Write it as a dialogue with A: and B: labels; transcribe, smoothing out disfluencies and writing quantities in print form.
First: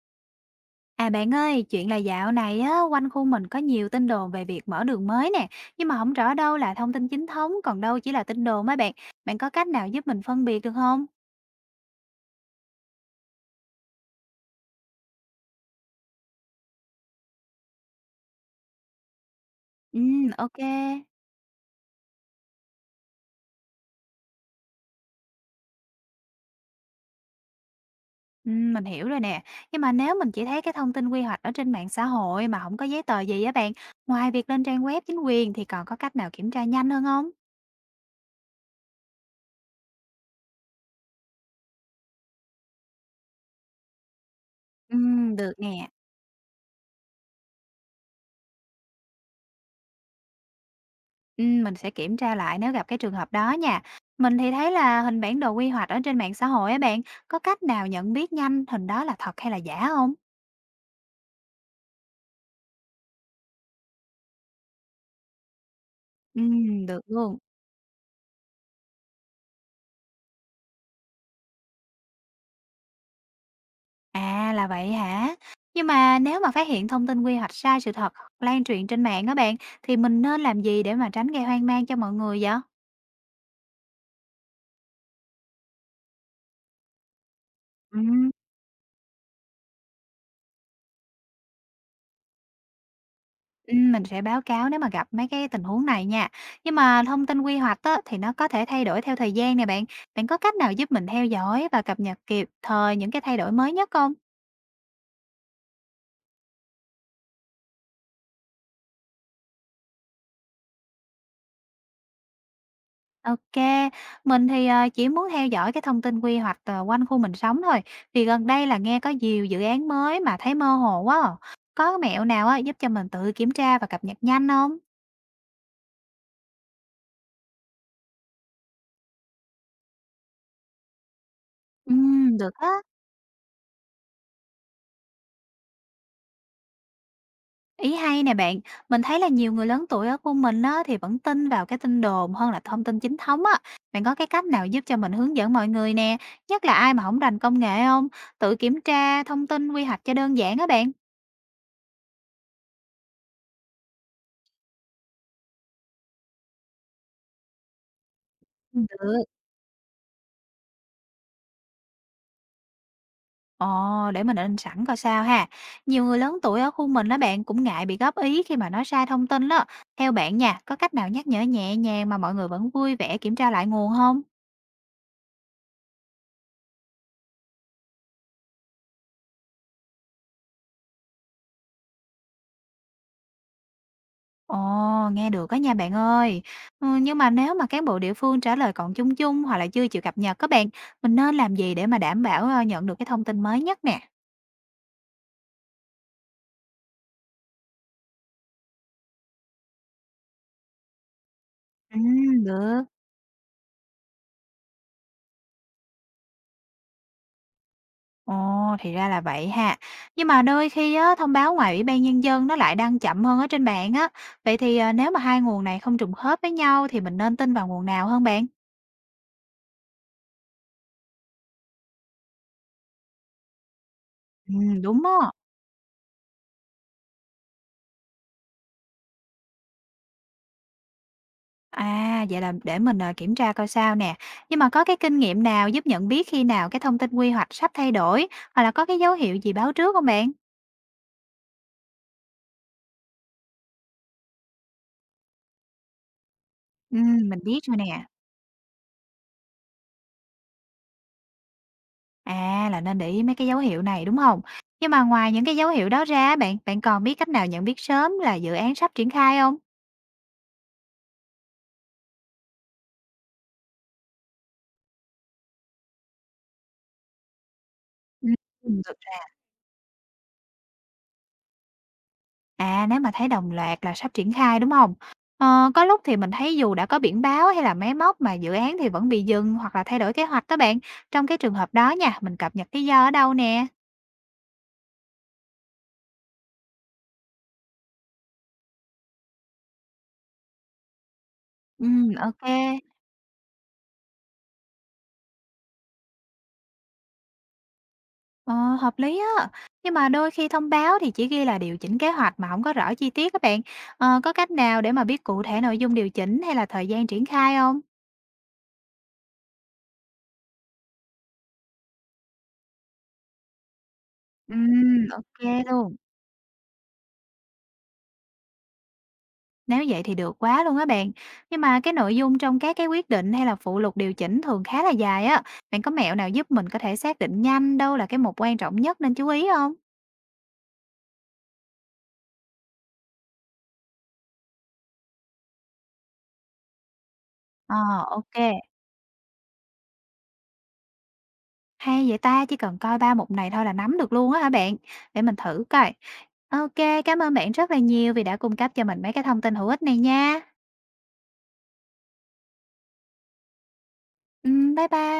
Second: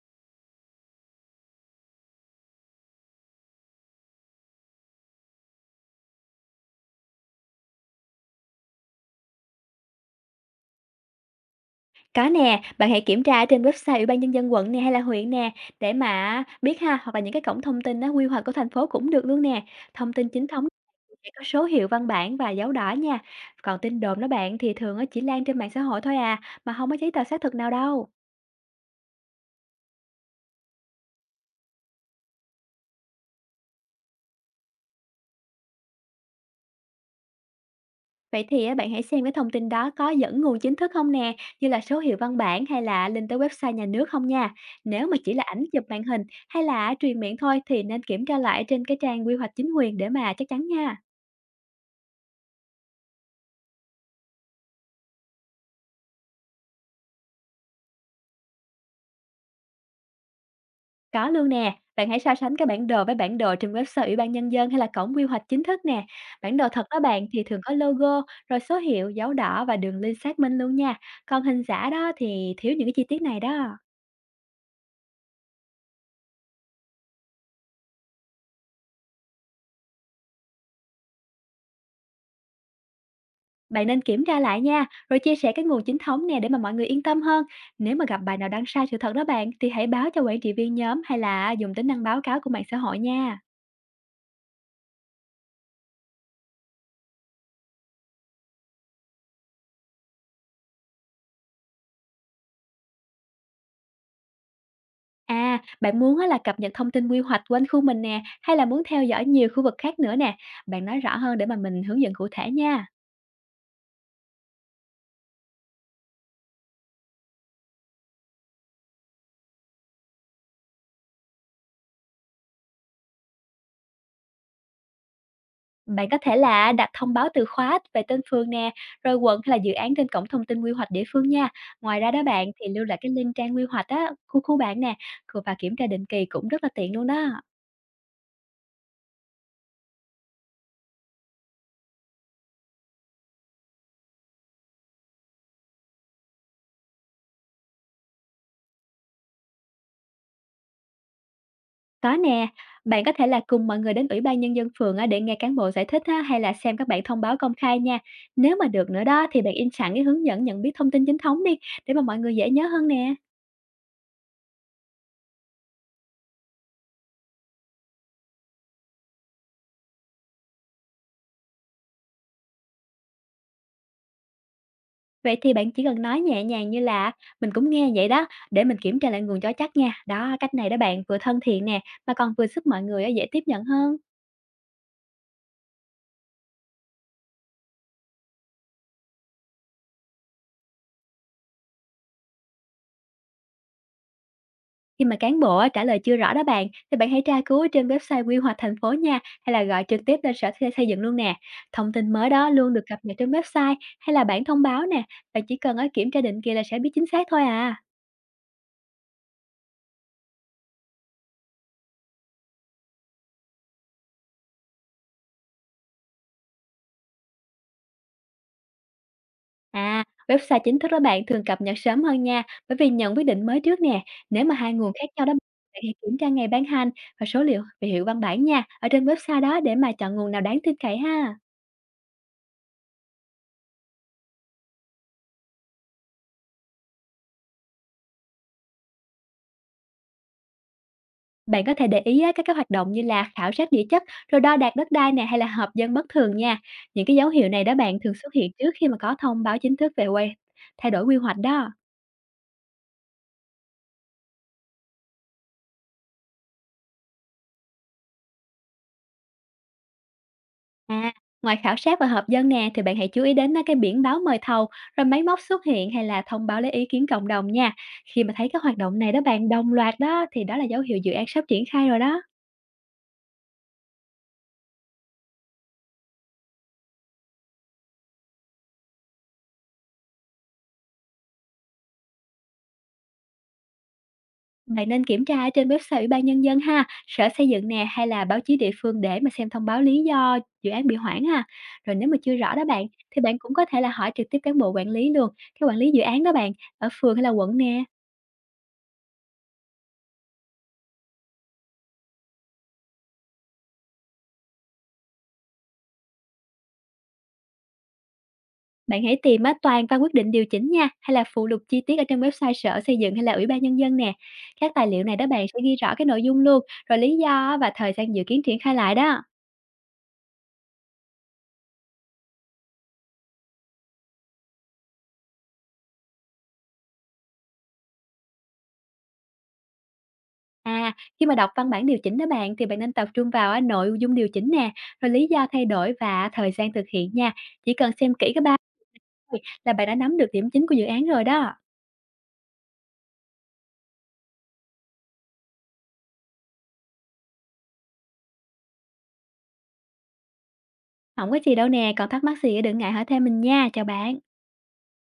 A: À bạn ơi, chuyện là dạo này á, quanh khu mình có nhiều tin đồn về việc mở đường mới nè, nhưng mà không rõ đâu là thông tin chính thống, còn đâu chỉ là tin đồn á bạn. Bạn có cách nào giúp mình phân biệt được không?
B: Có nè, bạn hãy kiểm tra ở trên website Ủy ban nhân dân quận nè hay là huyện nè để mà biết ha, hoặc là những cái cổng thông tin á, quy hoạch của thành phố cũng được luôn nè.
A: Ừ,
B: Thông tin chính
A: ok,
B: thống sẽ có số hiệu văn bản và dấu đỏ nha. Còn tin đồn đó bạn thì thường á, chỉ lan trên mạng xã hội thôi à, mà không có giấy tờ xác thực nào đâu.
A: ừ, mình hiểu rồi nè. Nhưng mà nếu mình chỉ thấy cái thông tin quy hoạch ở trên mạng xã hội mà không có giấy tờ gì á bạn, ngoài việc lên trang web chính quyền thì còn có cách nào kiểm tra nhanh hơn không?
B: Vậy thì á, bạn hãy xem cái thông tin đó có dẫn nguồn chính thức không nè, như là số hiệu văn bản hay là link tới website nhà nước không nha.
A: Ừ,
B: Nếu mà chỉ là
A: được
B: ảnh chụp
A: nè.
B: màn hình hay là truyền miệng thôi, thì nên kiểm tra lại trên cái trang quy hoạch chính quyền để mà chắc chắn nha.
A: Mình sẽ kiểm tra lại nếu gặp cái trường hợp đó nha. Mình thì thấy là hình bản đồ quy hoạch ở trên mạng xã hội á bạn, có cách nào nhận biết nhanh hình đó là thật hay là giả không?
B: Có luôn nè, bạn hãy so sánh cái bản đồ với bản đồ trên website Ủy ban Nhân dân hay là cổng quy hoạch chính thức nè. Bản đồ thật đó
A: Được
B: bạn
A: luôn.
B: thì thường có logo, rồi số hiệu, dấu đỏ và đường link xác minh luôn nha. Còn hình giả đó thì thiếu những cái chi tiết này đó.
A: À, là vậy hả? Nhưng mà nếu mà phát hiện thông tin quy hoạch sai sự thật lan truyền trên mạng á bạn, thì mình nên làm gì để mà tránh gây hoang mang cho mọi người vậy?
B: Bạn nên kiểm tra lại nha, rồi chia sẻ cái nguồn chính thống nè để mà mọi người yên tâm hơn. Nếu mà gặp
A: Ừm.
B: bài nào đăng sai sự thật đó bạn, thì hãy báo cho quản trị viên nhóm hay là dùng tính năng báo cáo của mạng xã hội nha.
A: Mình sẽ báo cáo nếu mà gặp mấy cái tình huống này nha. Nhưng mà thông tin quy hoạch á, thì nó có thể thay đổi theo thời gian nè bạn. Bạn có cách nào giúp mình theo dõi và cập nhật kịp thời những cái thay đổi mới nhất không?
B: À, bạn muốn á là cập nhật thông tin quy hoạch quanh khu mình nè, hay là muốn theo dõi nhiều khu vực khác nữa nè? Bạn nói rõ hơn để mà mình hướng dẫn cụ thể nha.
A: Ok, mình thì chỉ muốn theo dõi cái thông tin quy hoạch quanh khu mình sống thôi. Vì gần đây là nghe có nhiều dự án mới mà thấy mơ hồ quá à. Có mẹo nào á, giúp cho mình tự kiểm tra và cập nhật nhanh không?
B: Bạn có thể là đặt thông báo từ khóa về tên phường nè, rồi quận hay là dự án trên cổng thông tin quy hoạch địa phương nha. Ngoài ra đó bạn
A: Được á.
B: thì lưu lại cái link trang quy hoạch á, khu khu bạn nè, và kiểm tra định kỳ cũng rất là tiện luôn đó.
A: Ý hay nè bạn, mình thấy là nhiều người lớn tuổi ở khu mình á, thì vẫn tin vào cái tin đồn hơn là thông tin chính thống á. Bạn có cái cách nào giúp cho mình hướng dẫn mọi người nè, nhất là ai mà không rành công nghệ không? Tự kiểm tra thông tin quy hoạch cho đơn giản á bạn.
B: Có nè, bạn có thể là cùng mọi người đến Ủy ban Nhân dân phường á, để nghe cán bộ giải thích á, hay là xem các bản thông báo công khai nha. Nếu mà được nữa
A: Được.
B: đó, thì bạn in sẵn cái hướng dẫn nhận biết thông tin chính thống đi để mà mọi người dễ nhớ hơn nè.
A: Ồ, để mình in sẵn coi sao ha. Nhiều người lớn tuổi ở khu mình đó bạn cũng ngại bị góp ý khi mà nói sai thông tin đó. Theo bạn nha, có cách nào nhắc nhở nhẹ nhàng mà mọi người vẫn vui vẻ kiểm tra lại nguồn không?
B: Vậy thì bạn chỉ cần nói nhẹ nhàng, như là mình cũng nghe vậy đó, để mình kiểm tra lại nguồn cho chắc nha. Đó, cách này đó bạn vừa thân thiện nè, mà còn vừa giúp mọi người á, dễ tiếp nhận hơn.
A: Ồ, nghe được á nha bạn ơi. Ừ, nhưng mà nếu mà cán bộ địa phương trả lời còn chung chung hoặc là chưa chịu cập nhật các bạn, mình nên làm gì để mà đảm bảo nhận được cái thông tin mới nhất nè?
B: Khi mà cán bộ á, trả lời chưa rõ đó bạn, thì bạn hãy tra cứu ở trên website quy hoạch thành phố nha, hay là gọi trực tiếp lên sở xây xây dựng luôn nè. Thông
A: Ừ,
B: tin mới đó luôn được
A: được.
B: cập nhật trên website hay là bản thông báo nè, bạn chỉ cần ở kiểm tra định kỳ là sẽ biết chính xác thôi à.
A: Ồ, thì ra là vậy ha. Nhưng mà đôi khi á, thông báo ngoài Ủy ban Nhân dân nó lại đăng chậm hơn ở trên mạng á. Vậy thì nếu mà hai nguồn này không trùng khớp với nhau thì mình nên tin vào nguồn nào hơn bạn?
B: À, website chính thức đó bạn thường cập nhật sớm hơn nha, bởi vì nhận quyết định mới trước nè. Nếu
A: Ừ,
B: mà hai nguồn
A: đúng
B: khác nhau
A: á.
B: đó, bạn hãy kiểm tra ngày ban hành và số liệu về hiệu văn bản nha, ở trên website đó để mà chọn nguồn nào đáng tin cậy ha.
A: À, vậy là để mình, kiểm tra coi sao nè. Nhưng mà có cái kinh nghiệm nào giúp nhận biết khi nào cái thông tin quy hoạch sắp thay đổi, hoặc là có cái dấu hiệu gì báo trước không bạn?
B: Bạn có thể để ý á, các cái hoạt động như là khảo sát địa chất, rồi đo đạc đất đai nè, hay là hợp dân bất thường nha. Những cái dấu
A: Mình
B: hiệu
A: biết
B: này đó
A: rồi nè.
B: bạn thường xuất hiện trước khi mà có thông báo chính thức về thay đổi quy hoạch đó.
A: À, là nên để ý mấy cái dấu hiệu này, đúng không? Nhưng mà ngoài những cái dấu hiệu đó ra bạn, bạn còn biết cách nào nhận biết sớm là dự án sắp triển khai không?
B: À, ngoài khảo sát và hợp dân nè, thì bạn hãy chú ý đến á, cái biển báo mời thầu, rồi máy móc xuất hiện hay là thông báo lấy ý kiến cộng đồng nha. Khi mà thấy các hoạt
A: Thực
B: động này
A: ra
B: đó bạn đồng loạt đó, thì đó là dấu hiệu dự án sắp triển khai rồi đó.
A: À, nếu mà thấy đồng loạt là sắp triển khai, đúng không? Ờ, có lúc thì mình thấy dù đã có biển báo hay là máy móc mà dự án thì vẫn bị dừng hoặc là thay đổi kế hoạch đó bạn. Trong cái trường hợp đó nha, mình cập nhật lý do ở đâu nè?
B: Bạn nên kiểm tra ở trên website Ủy ban Nhân dân ha, sở xây dựng nè hay là báo chí địa phương để mà xem thông báo lý do dự án bị hoãn ha. Rồi nếu mà chưa
A: Ok.
B: rõ đó bạn, thì bạn cũng có thể là hỏi trực tiếp cán bộ quản lý luôn, cái quản lý dự án đó bạn, ở phường hay là quận nè.
A: Ờ, hợp lý á. Nhưng mà đôi khi thông báo thì chỉ ghi là điều chỉnh kế hoạch mà không có rõ chi tiết các bạn. Ờ, có cách nào để mà biết cụ thể nội dung điều chỉnh hay là thời gian triển khai không?
B: Bạn hãy tìm á, toàn văn quyết định điều chỉnh nha, hay là phụ lục chi tiết ở trên website sở xây dựng hay là Ủy ban Nhân dân nè. Các tài liệu này đó
A: Ok
B: bạn sẽ ghi rõ
A: luôn.
B: cái nội dung luôn, rồi lý do á, và thời gian dự kiến triển khai lại đó.
A: Nếu vậy thì được quá luôn á bạn. Nhưng mà cái nội dung trong các cái quyết định hay là phụ lục điều chỉnh thường khá là dài á. Bạn có mẹo nào giúp mình có thể xác định nhanh đâu là cái mục quan trọng nhất nên chú ý không?
B: À, khi mà đọc văn bản điều chỉnh đó bạn, thì bạn nên tập trung vào á, nội dung điều chỉnh nè, rồi lý do thay đổi và thời gian thực hiện nha. Chỉ
A: Ờ,
B: cần xem kỹ
A: ok.
B: cái bài là bạn đã nắm được điểm chính của dự án rồi đó.
A: Hay vậy ta chỉ cần coi ba mục này thôi là nắm được luôn á hả bạn? Để mình thử coi. Ok, cảm ơn bạn rất là nhiều vì đã cung cấp cho mình mấy cái thông tin hữu ích này nha.
B: Không có gì đâu nè, còn thắc mắc gì á, đừng ngại hỏi thêm mình nha. Chào bạn.
A: Ừ, bye bye.